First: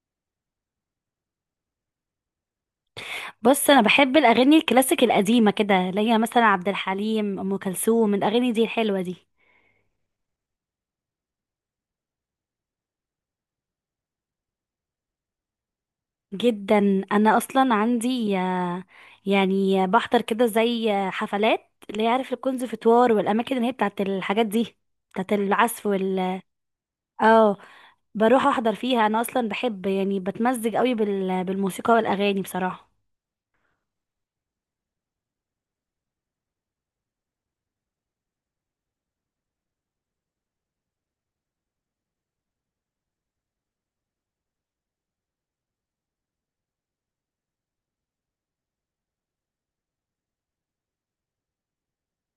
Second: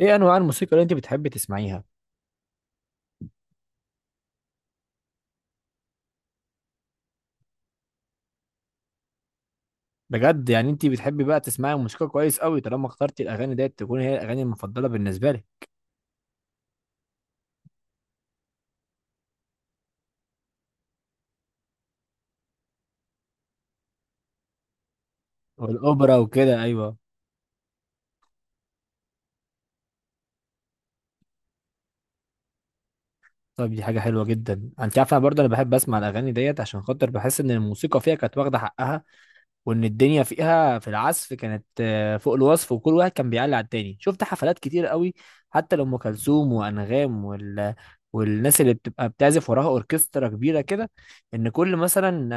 ايه انواع الموسيقى اللي انت بتحبي تسمعيها؟ بص، انا بحب الاغاني الكلاسيك القديمه كده، اللي هي مثلا عبد الحليم، ام كلثوم، الاغاني دي الحلوه دي بجد، يعني انت بتحبي بقى تسمعي موسيقى كويس قوي، طالما اخترتي الاغاني ديت تكون هي الاغاني المفضله بالنسبه لك. جدا. انا اصلا عندي يعني بحضر كده زي حفلات اللي هي عارف الكونسرفتوار والاماكن اللي هي بتاعت الحاجات دي، بتاعت العزف والاوبرا وال وكده، ايوه. اه بروح احضر فيها. انا اصلا بحب يعني بتمزج قوي بالموسيقى والاغاني بصراحه. طب دي حاجه حلوه جدا. انت عارفه، انا برضه بحب اسمع الاغاني ديت، عشان خاطر بحس ان الموسيقى فيها كانت واخده حقها، وان الدنيا فيها في العزف كانت فوق الوصف، وكل واحد كان بيعلي على التاني. شفت حفلات كتير قوي، حتى لام كلثوم وانغام والناس اللي بتبقى بتعزف وراها اوركسترا كبيره كده. ان كل مثلا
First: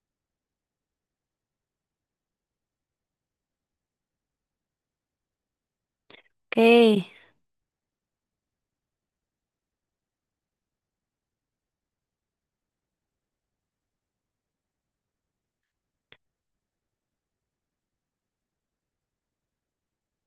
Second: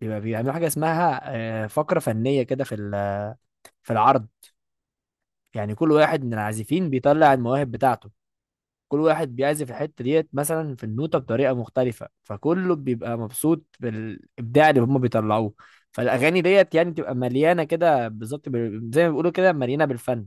بيبقى بيعملوا حاجه اسمها فقره فنيه كده في في العرض. يعني كل واحد من العازفين اوكي، بيطلع المواهب بتاعته. كل واحد بيعزف الحته ديت مثلا في النوته بطريقه مختلفه، فكله بيبقى مبسوط بالابداع اللي هم بيطلعوه. فالاغاني ديت يعني تبقى مليانه كده بالظبط، زي ما بيقولوا كده، مليانه بالفن.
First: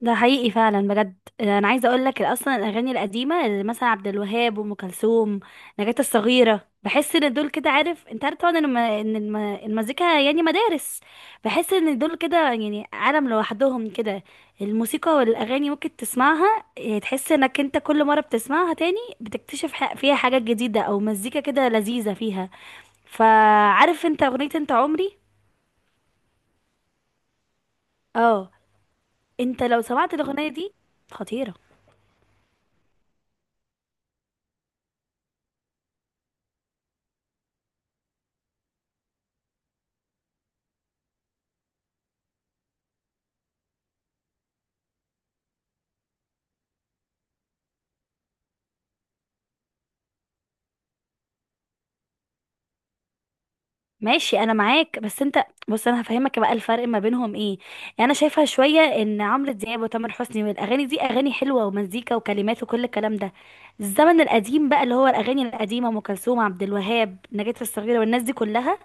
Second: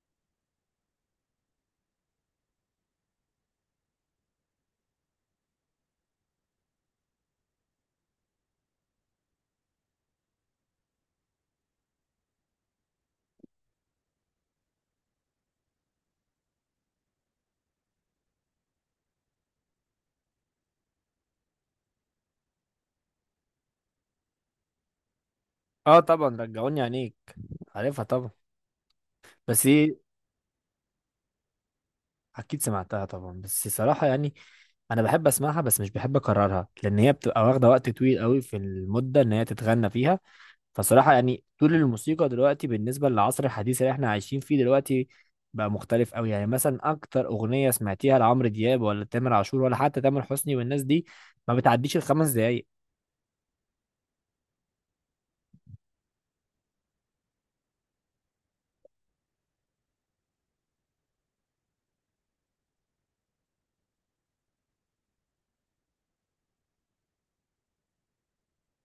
ده حقيقي فعلا بجد. انا عايزه اقول لك، اصلا الاغاني القديمه اللي مثلا عبد الوهاب وام كلثوم، نجاة الصغيره، بحس ان دول كده عارف، انت عارف طبعا ان المزيكا يعني مدارس. بحس ان دول كده يعني عالم لوحدهم كده. الموسيقى والاغاني ممكن تسمعها تحس انك انت كل مره بتسمعها تاني بتكتشف فيها حاجات جديده، او مزيكا كده لذيذه فيها. فعارف انت اغنيه انت عمري؟ اه طبعا، رجعوني عينيك. عارفها طبعا. اه. انت بس لو ايه، سمعت الاغنيه دي، خطيره. اكيد سمعتها طبعا، بس صراحه يعني انا بحب اسمعها بس مش بحب اكررها، لان هي بتبقى واخده وقت طويل قوي في المده ان هي تتغنى فيها. فصراحة يعني طول الموسيقى دلوقتي بالنسبة للعصر الحديث اللي احنا عايشين فيه دلوقتي بقى مختلف قوي. يعني مثلا اكتر اغنية سمعتيها لعمرو دياب ولا تامر عاشور ولا حتى تامر حسني والناس دي ما بتعديش الـ5 دقايق. ماشي، انا معاك، بس انت بص، انا هفهمك بقى الفرق ما بينهم ايه. يعني انا شايفه شويه ان عمرو دياب وتامر حسني والاغاني دي اغاني حلوه ومزيكا وكلمات وكل الكلام ده. الزمن القديم بقى، اللي هو الاغاني القديمه، ام كلثوم، عبد الوهاب، نجاة الصغيره، والناس دي كلها،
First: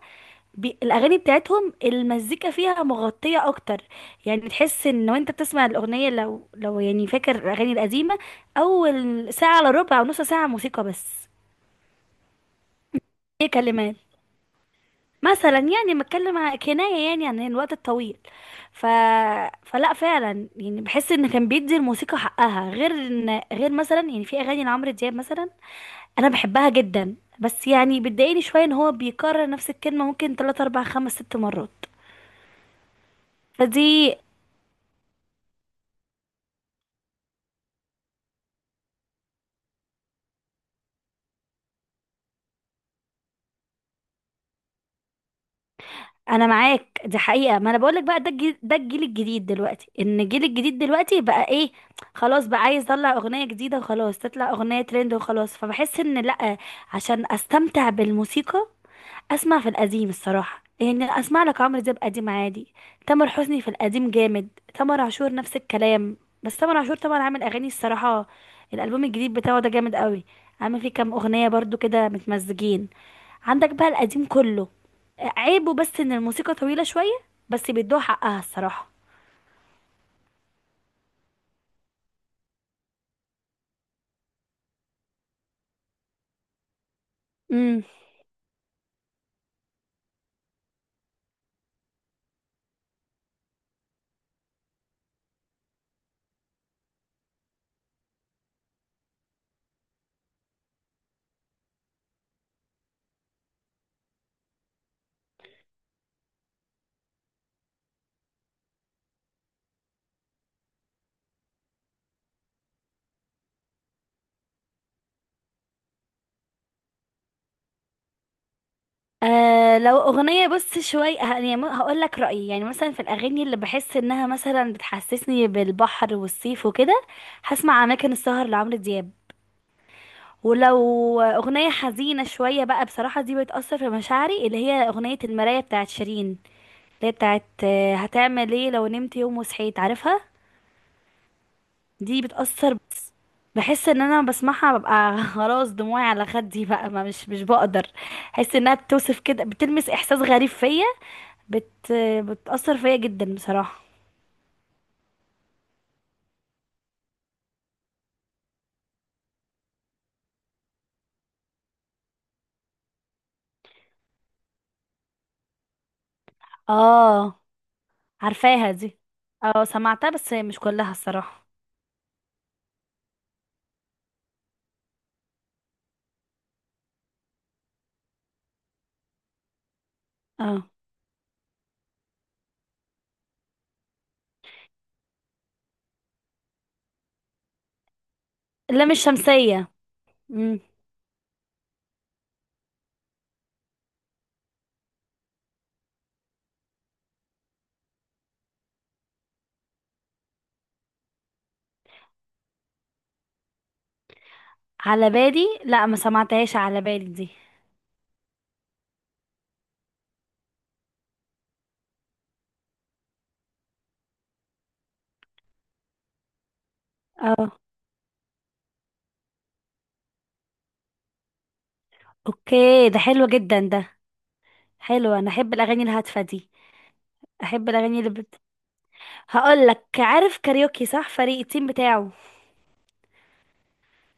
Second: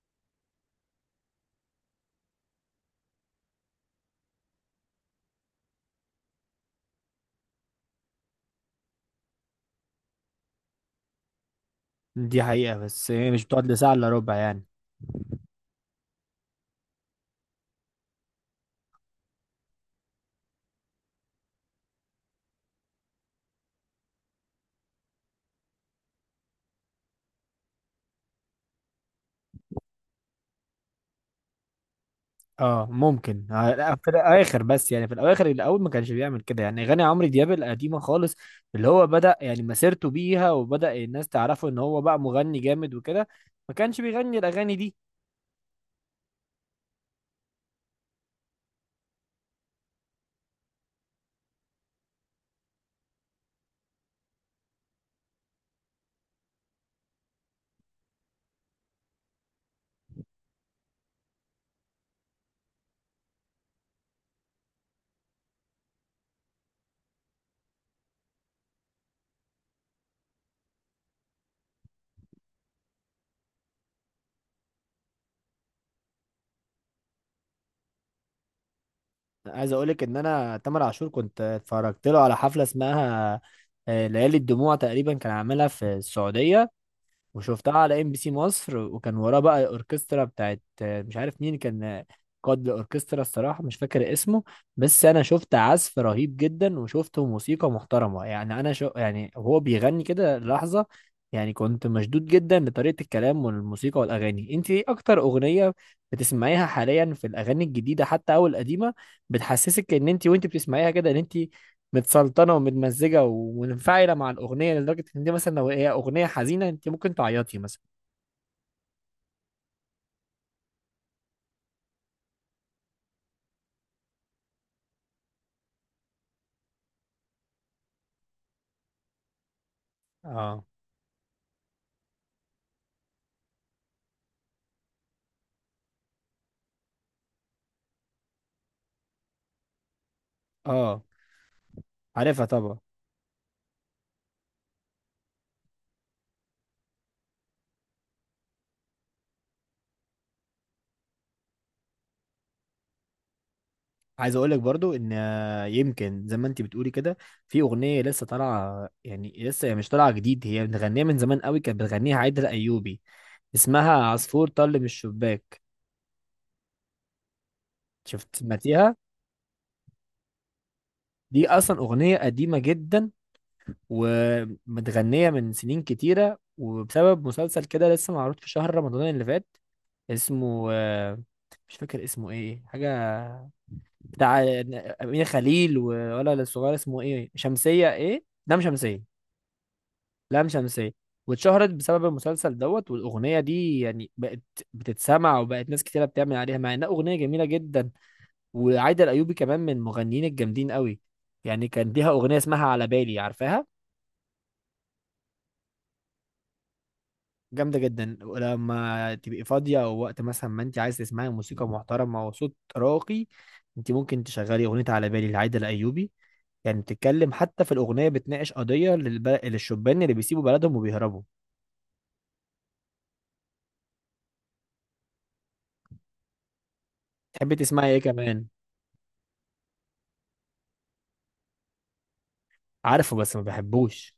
الاغاني بتاعتهم المزيكا فيها مغطيه اكتر. يعني تحس ان وانت بتسمع الاغنيه، لو يعني فاكر الاغاني القديمه، اول ساعه الا ربع او نص ساعه موسيقى بس. دي حقيقة، بس هي مش ايه بتقعد لساعة كلمات؟ الا ربع يعني. مثلا يعني بتكلم كناية يعني عن الوقت الطويل. ف... فلا، فعلا يعني بحس ان كان بيدي الموسيقى حقها، غير ان غير مثلا يعني في اغاني لعمرو دياب مثلا انا بحبها جدا، بس يعني بتضايقني شوية ان هو بيكرر نفس الكلمة ممكن 3 4 5 6 مرات. اه ممكن، لا، فدي في الاخر، بس يعني في الاواخر الاول ما كانش بيعمل كده، يعني اغاني عمرو دياب القديمة خالص اللي هو بدأ يعني مسيرته بيها وبدأ الناس تعرفه ان هو بقى مغني جامد وكده، ما كانش بيغني الاغاني دي. انا معاك، دي حقيقة. ما انا بقولك بقى، ده ده الجيل الجديد دلوقتي، ان الجيل الجديد دلوقتي بقى ايه، خلاص بقى عايز يطلع اغنية جديدة، وخلاص تطلع اغنية ترند وخلاص. فبحس ان لا، عشان استمتع بالموسيقى اسمع في القديم الصراحه. يعني اسمع لك عمرو دياب قديم عادي، تامر حسني في القديم جامد، تامر عاشور نفس الكلام. بس تامر عاشور طبعا عامل اغاني الصراحه، الالبوم الجديد بتاعه ده جامد قوي. عامل فيه كام اغنيه برضو كده متمزجين، عندك بقى القديم كله. عيبه بس ان الموسيقى طويله شويه، بس بيدوها حقها الصراحه. عايز اقولك ان انا تامر عاشور كنت اتفرجت له على حفله اسمها ليالي الدموع، تقريبا كان عاملها في السعوديه، وشفتها على ام بي سي مصر. وكان وراه بقى اوركسترا بتاعت مش عارف مين كان قائد الاوركسترا، الصراحه مش فاكر اسمه. بس انا شفت عزف رهيب جدا وشفته موسيقى محترمه، يعني انا شو يعني هو بيغني كده لحظه. يعني كنت مشدود جدا لطريقه الكلام والموسيقى والاغاني. انت ايه اكتر اغنيه بتسمعيها حاليا في الاغاني الجديده حتى او القديمه بتحسسك ان انت وانت بتسمعيها كده ان انت متسلطنه ومتمزجه ومنفعله مع الاغنيه، لدرجه ان دي مثلا لو هي اغنيه حزينه انت ممكن تعيطي مثلا؟ آه، لو اغنيه بص شويه يعني هقول لك رايي. يعني مثلا في الاغاني اللي بحس انها مثلا بتحسسني بالبحر والصيف وكده، هسمع اماكن السهر لعمرو دياب. اه. ولو اغنيه حزينه شويه بقى، بصراحه دي بتاثر في مشاعري، اللي هي اغنيه المرايه بتاعت شيرين، اللي هي بتاعت هتعمل ايه لو نمت يوم وصحيت، عارفها. اه. دي عارفها بتاثر طبعا. بس. بحس ان انا بسمعها ببقى خلاص دموعي على خدي بقى، ما مش مش بقدر. احس انها بتوصف كده، بتلمس احساس غريب فيا، بت بتأثر فيا جدا بصراحة. عايز اقول لك برضو ان يمكن زي ما انت بتقولي كده، في اغنيه لسه طالعه، يعني لسه هي مش طالعه جديد، هي بتغنيها من زمان قوي، كانت بتغنيها عايده الايوبي، اسمها عصفور طل من الشباك. اه، شفت، عارفاها سمعتيها؟ دي. اه، سمعتها بس مش كلها دي الصراحة. اصلا اغنيه قديمه جدا ومتغنية من سنين كتيرة، وبسبب مسلسل كده لسه معروض في شهر رمضان اللي فات، اسمه اه، مش فاكر اسمه ايه، حاجة بتاع أمينة خليل ولا الصغير، اسمه ايه، شمسية، ايه، لام اللام شمسية. الشمسية. لام امم. شمسية. واتشهرت بسبب المسلسل دوت، والأغنية دي يعني بقت بتتسمع، وبقت ناس كتيرة بتعمل عليها، مع إنها أغنية جميلة جدا. وعايدة الأيوبي كمان من المغنيين الجامدين قوي، يعني كان ليها أغنية اسمها على بالي، عارفاها؟ على بالي؟ لا، ما سمعتهاش على بالي دي. جامدة جدا، ولما تبقي فاضية أو وقت مثلا ما أنت عايز تسمعي موسيقى محترمة وصوت راقي، أنت ممكن تشغلي أغنية على بالي لعايدة الأيوبي. يعني بتتكلم اه، حتى في الأغنية، بتناقش قضية للشبان اللي بيسيبوا بلدهم وبيهربوا. اوكي، ده حلو جدا ده. حلو، انا احب الاغاني الهادفة دي. تحبي احب تسمعي الاغاني إيه كمان؟ هقول لك، عارف كاريوكي صح، فريق التيم بتاعه؟ عارفه بس ما بحبوش.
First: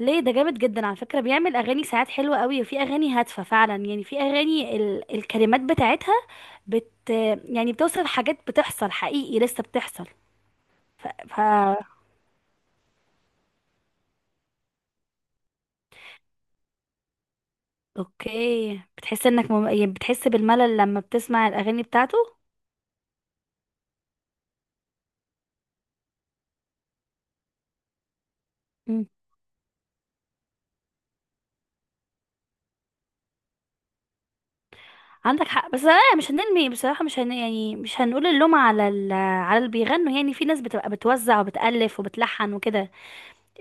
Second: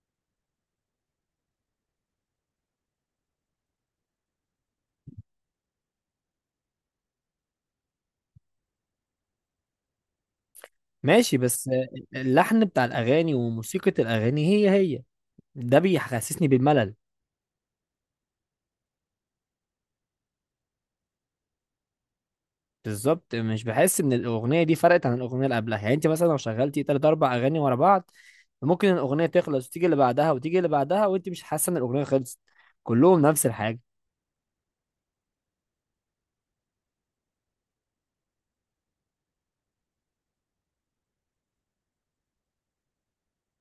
ليه؟ ده جامد جدا على فكرة، بيعمل أغاني ساعات حلوة قوي، وفي أغاني هادفة فعلا. يعني في أغاني الكلمات بتاعتها بت يعني بتوصف حاجات بتحصل حقيقي، لسه بتحصل. ف... ماشي، ف... بس اللحن بتاع الأغاني وموسيقى الأغاني هي هي، ده بيحسسني بالملل. أوكي. بتحس إنك يعني بتحس بالملل لما بتسمع الأغاني بتاعته. بالظبط، مش بحس ان الاغنيه دي فرقت عن الاغنيه اللي قبلها. يعني انت مثلا لو شغلتي 3 4 اغاني ورا بعض، ممكن مم. الاغنيه تخلص وتيجي اللي بعدها وتيجي اللي بعدها وانت مش حاسه ان الاغنيه خلصت. كلهم نفس الحاجه. عندك حق. بس لا، مش هنرمي بصراحة، مش هن... يعني مش هنقول اللوم على على اللي بيغنوا. يعني في ناس بتبقى بتوزع وبتألف وبتلحن وكده.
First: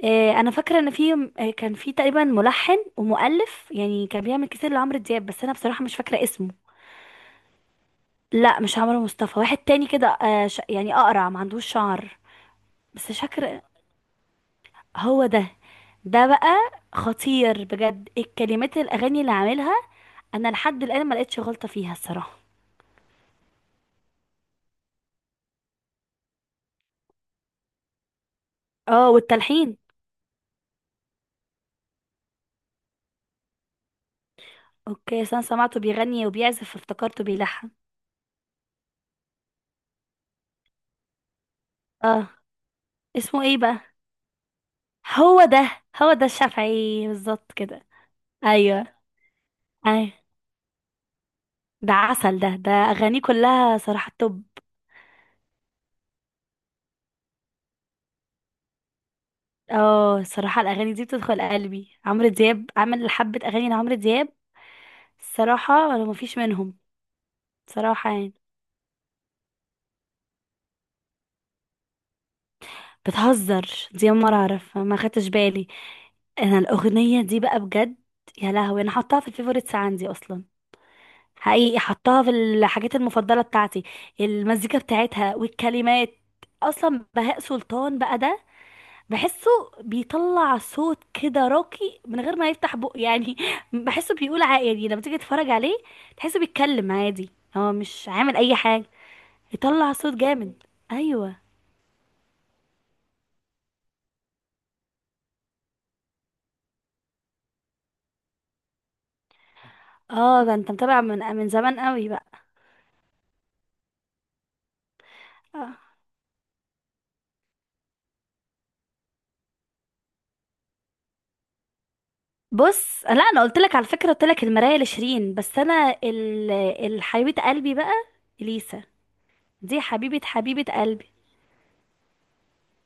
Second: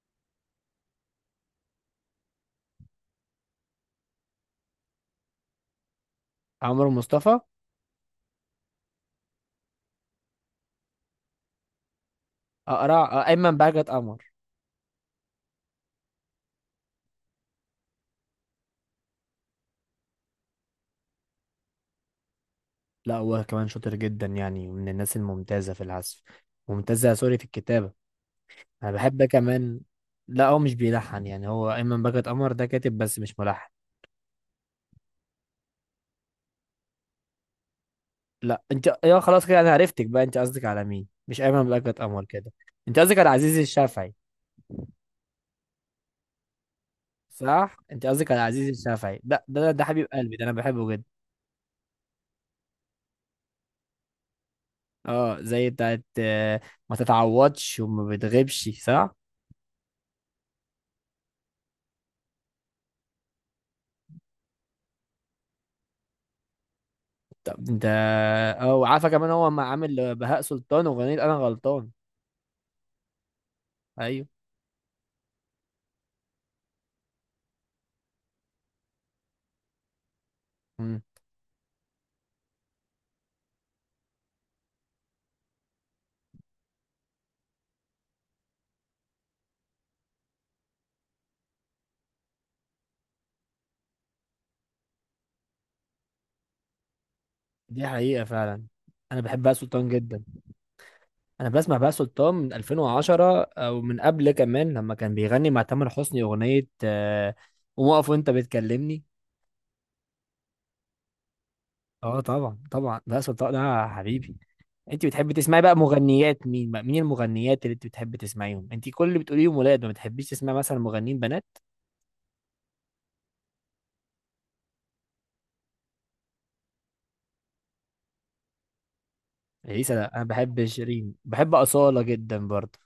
انا فاكره ان في، كان في تقريبا ملحن ومؤلف يعني كان بيعمل كتير لعمرو دياب، بس انا بصراحه مش فاكره اسمه. عمرو مصطفى. لا، مش عمرو مصطفى، واحد تاني كده، يعني اقرع ما عندوش شعر. بس مش اقرع، ايمن فاكره. بهجت قمر. هو ده. ده بقى خطير بجد، الكلمات الاغاني اللي عاملها، انا لحد الان ما لقيتش غلطه فيها الصراحه. لا، هو كمان شاطر جدا، يعني من الناس الممتازه في العزف. ممتازه، سوري، في الكتابه. انا اه، بحب والتلحين. كمان. لا، هو مش بيلحن، يعني هو ايمن بهجت قمر ده كاتب بس مش ملحن. اوكي، أصل انا سمعته بيغني وبيعزف افتكرته بيلحن. لا انت، يا خلاص كده انا عرفتك بقى، انت قصدك على مين. مش ايمن بلقت قمر اه، كده، انت قصدك على اسمه ايه عزيز بقى؟ الشافعي. هو ده، هو ده الشافعي بالظبط صح، كده. انت قصدك على عزيز ايوه. الشافعي، ده حبيب ايوه. قلبي، ده انا بحبه جدا. ده عسل ده اغانيه كلها صراحة توب. اه، زي بتاعت ما تتعوضش وما بتغيبش، صح. اه. الصراحة الاغاني دي بتدخل قلبي. عمرو دياب عمل حبة اغاني لعمرو دياب، الصراحة انا مفيش منهم طب انت. صراحة يعني. اه، وعارفه كمان هو ما عامل بهاء سلطان واغنيه انا غلطان. بتهزر؟ دي اول ايوه. مرة اعرف، ما خدتش بالي. انا الاغنية دي بقى بجد، يا لهوي، انا حطاها في الفيفوريتس عندي اصلا. مم. حقيقي حطاها في الحاجات المفضلة بتاعتي، المزيكا بتاعتها والكلمات. اصلا بهاء سلطان بقى ده، بحسه بيطلع صوت كده راقي من غير ما يفتح بقه يعني بحسه بيقول عادي. لما تيجي تتفرج عليه تحسه بيتكلم عادي، هو دي مش حقيقه عامل اي فعلا، حاجة، انا بحب بهاء سلطان يطلع صوت جدا. جامد. ايوه. انا بسمع بقى سلطان من 2010 او من قبل كمان، لما كان بيغني مع تامر حسني اغنيه قوم اقف وانت بتكلمني. اه، ده انت متابع من زمان قوي اه بقى. طبعا، طبعا بقى سلطان ده حبيبي. انت بتحبي تسمعي بقى آه. مغنيات مين، بقى مين المغنيات اللي انت بتحبي تسمعيهم؟ انت كل اللي بتقوليهم ولاد، ما بتحبيش تسمعي مثلا مغنيين بنات؟ بص، لا، انا قلت لك على فكرة، قلت لك المراية لشيرين، بس انا الحبيبة قلبي بقى، اليسا، دي اليسا. لا، حبيبة انا بحب حبيبة قلبي. شيرين، بحب اصاله جدا برضه.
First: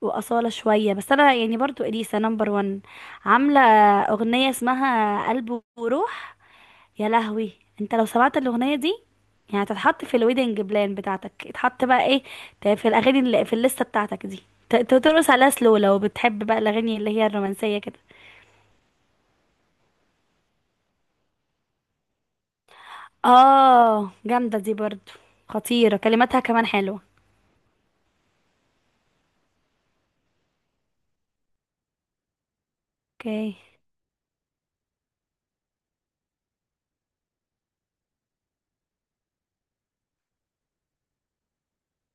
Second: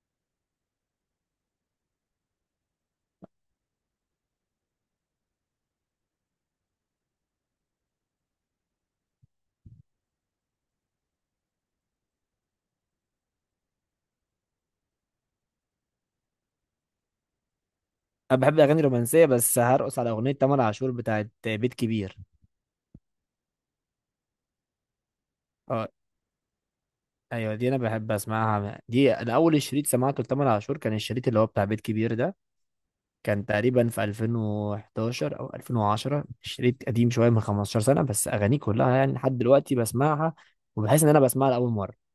وأصالة شوية، بس أنا يعني برضو إليسا نمبر ون. عاملة أغنية اسمها قلب وروح، يا لهوي، انت لو سمعت الاغنيه دي، يعني هتتحط في الويدنج بلان بتاعتك. اتحط بقى ايه، في الاغاني اللي في الليسته بتاعتك دي، ترقص عليها سلو، لو بتحب بقى الاغاني اللي هي الرومانسيه كده. انا بحب الاغاني الرومانسيه، بس هرقص على اغنيه تامر عاشور بتاعت بيت كبير. اه، جامده دي برضو، اه. خطيره، كلماتها كمان حلوه. ايوه، دي انا بحب اسمعها. دي انا اول شريط سمعته لتامر عاشور كان الشريط اللي هو بتاع بيت كبير ده. كان اوكي تقريبا في 2011 او 2010، شريط قديم شويه من 15 سنه، بس اغانيه كلها يعني لحد دلوقتي بسمعها وبحس ان انا بسمعها لاول مره.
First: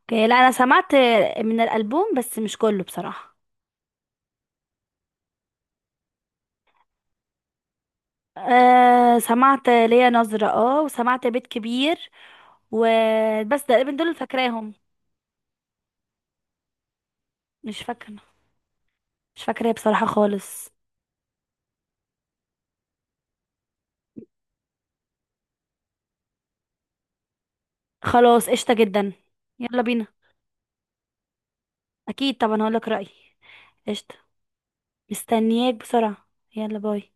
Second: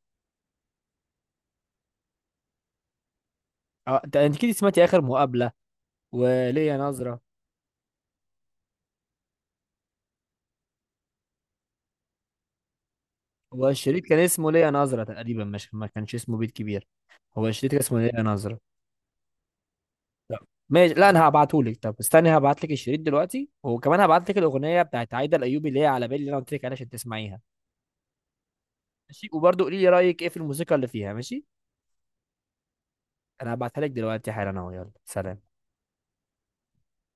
اوكي. لا، انا سمعت من الالبوم بس مش كله بصراحه. انت، اكيد سمعتي اخر مقابله وليا نظره. آه، سمعت ليا نظره، اه، وسمعت بيت كبير، وبس هو تقريبا دول الشريط اللي كان اسمه ليا فاكراهم. نظره تقريبا، مش، ما كانش اسمه بيت كبير. هو الشريط كان مش اسمه فاكره ليا نظره. مش فاكره بصراحه لا. خالص. ماشي، لا، انا هبعتهولك. طب استني، هبعتلك الشريط دلوقتي، وكمان هبعتلك الاغنيه بتاعت عايده الايوبي اللي هي على بالي اللي انا قلت لك عليها عشان تسمعيها. خلاص، قشطة جدا. ماشي، وبرضه قولي يلا لي بينا. رأيك ايه في الموسيقى اللي فيها، ماشي. اكيد طبعا هقولك رأيي. انا هبعتها لك قشطة، دلوقتي حالا اهو، يلا سلام. مستنياك بسرعة. يلا، باي.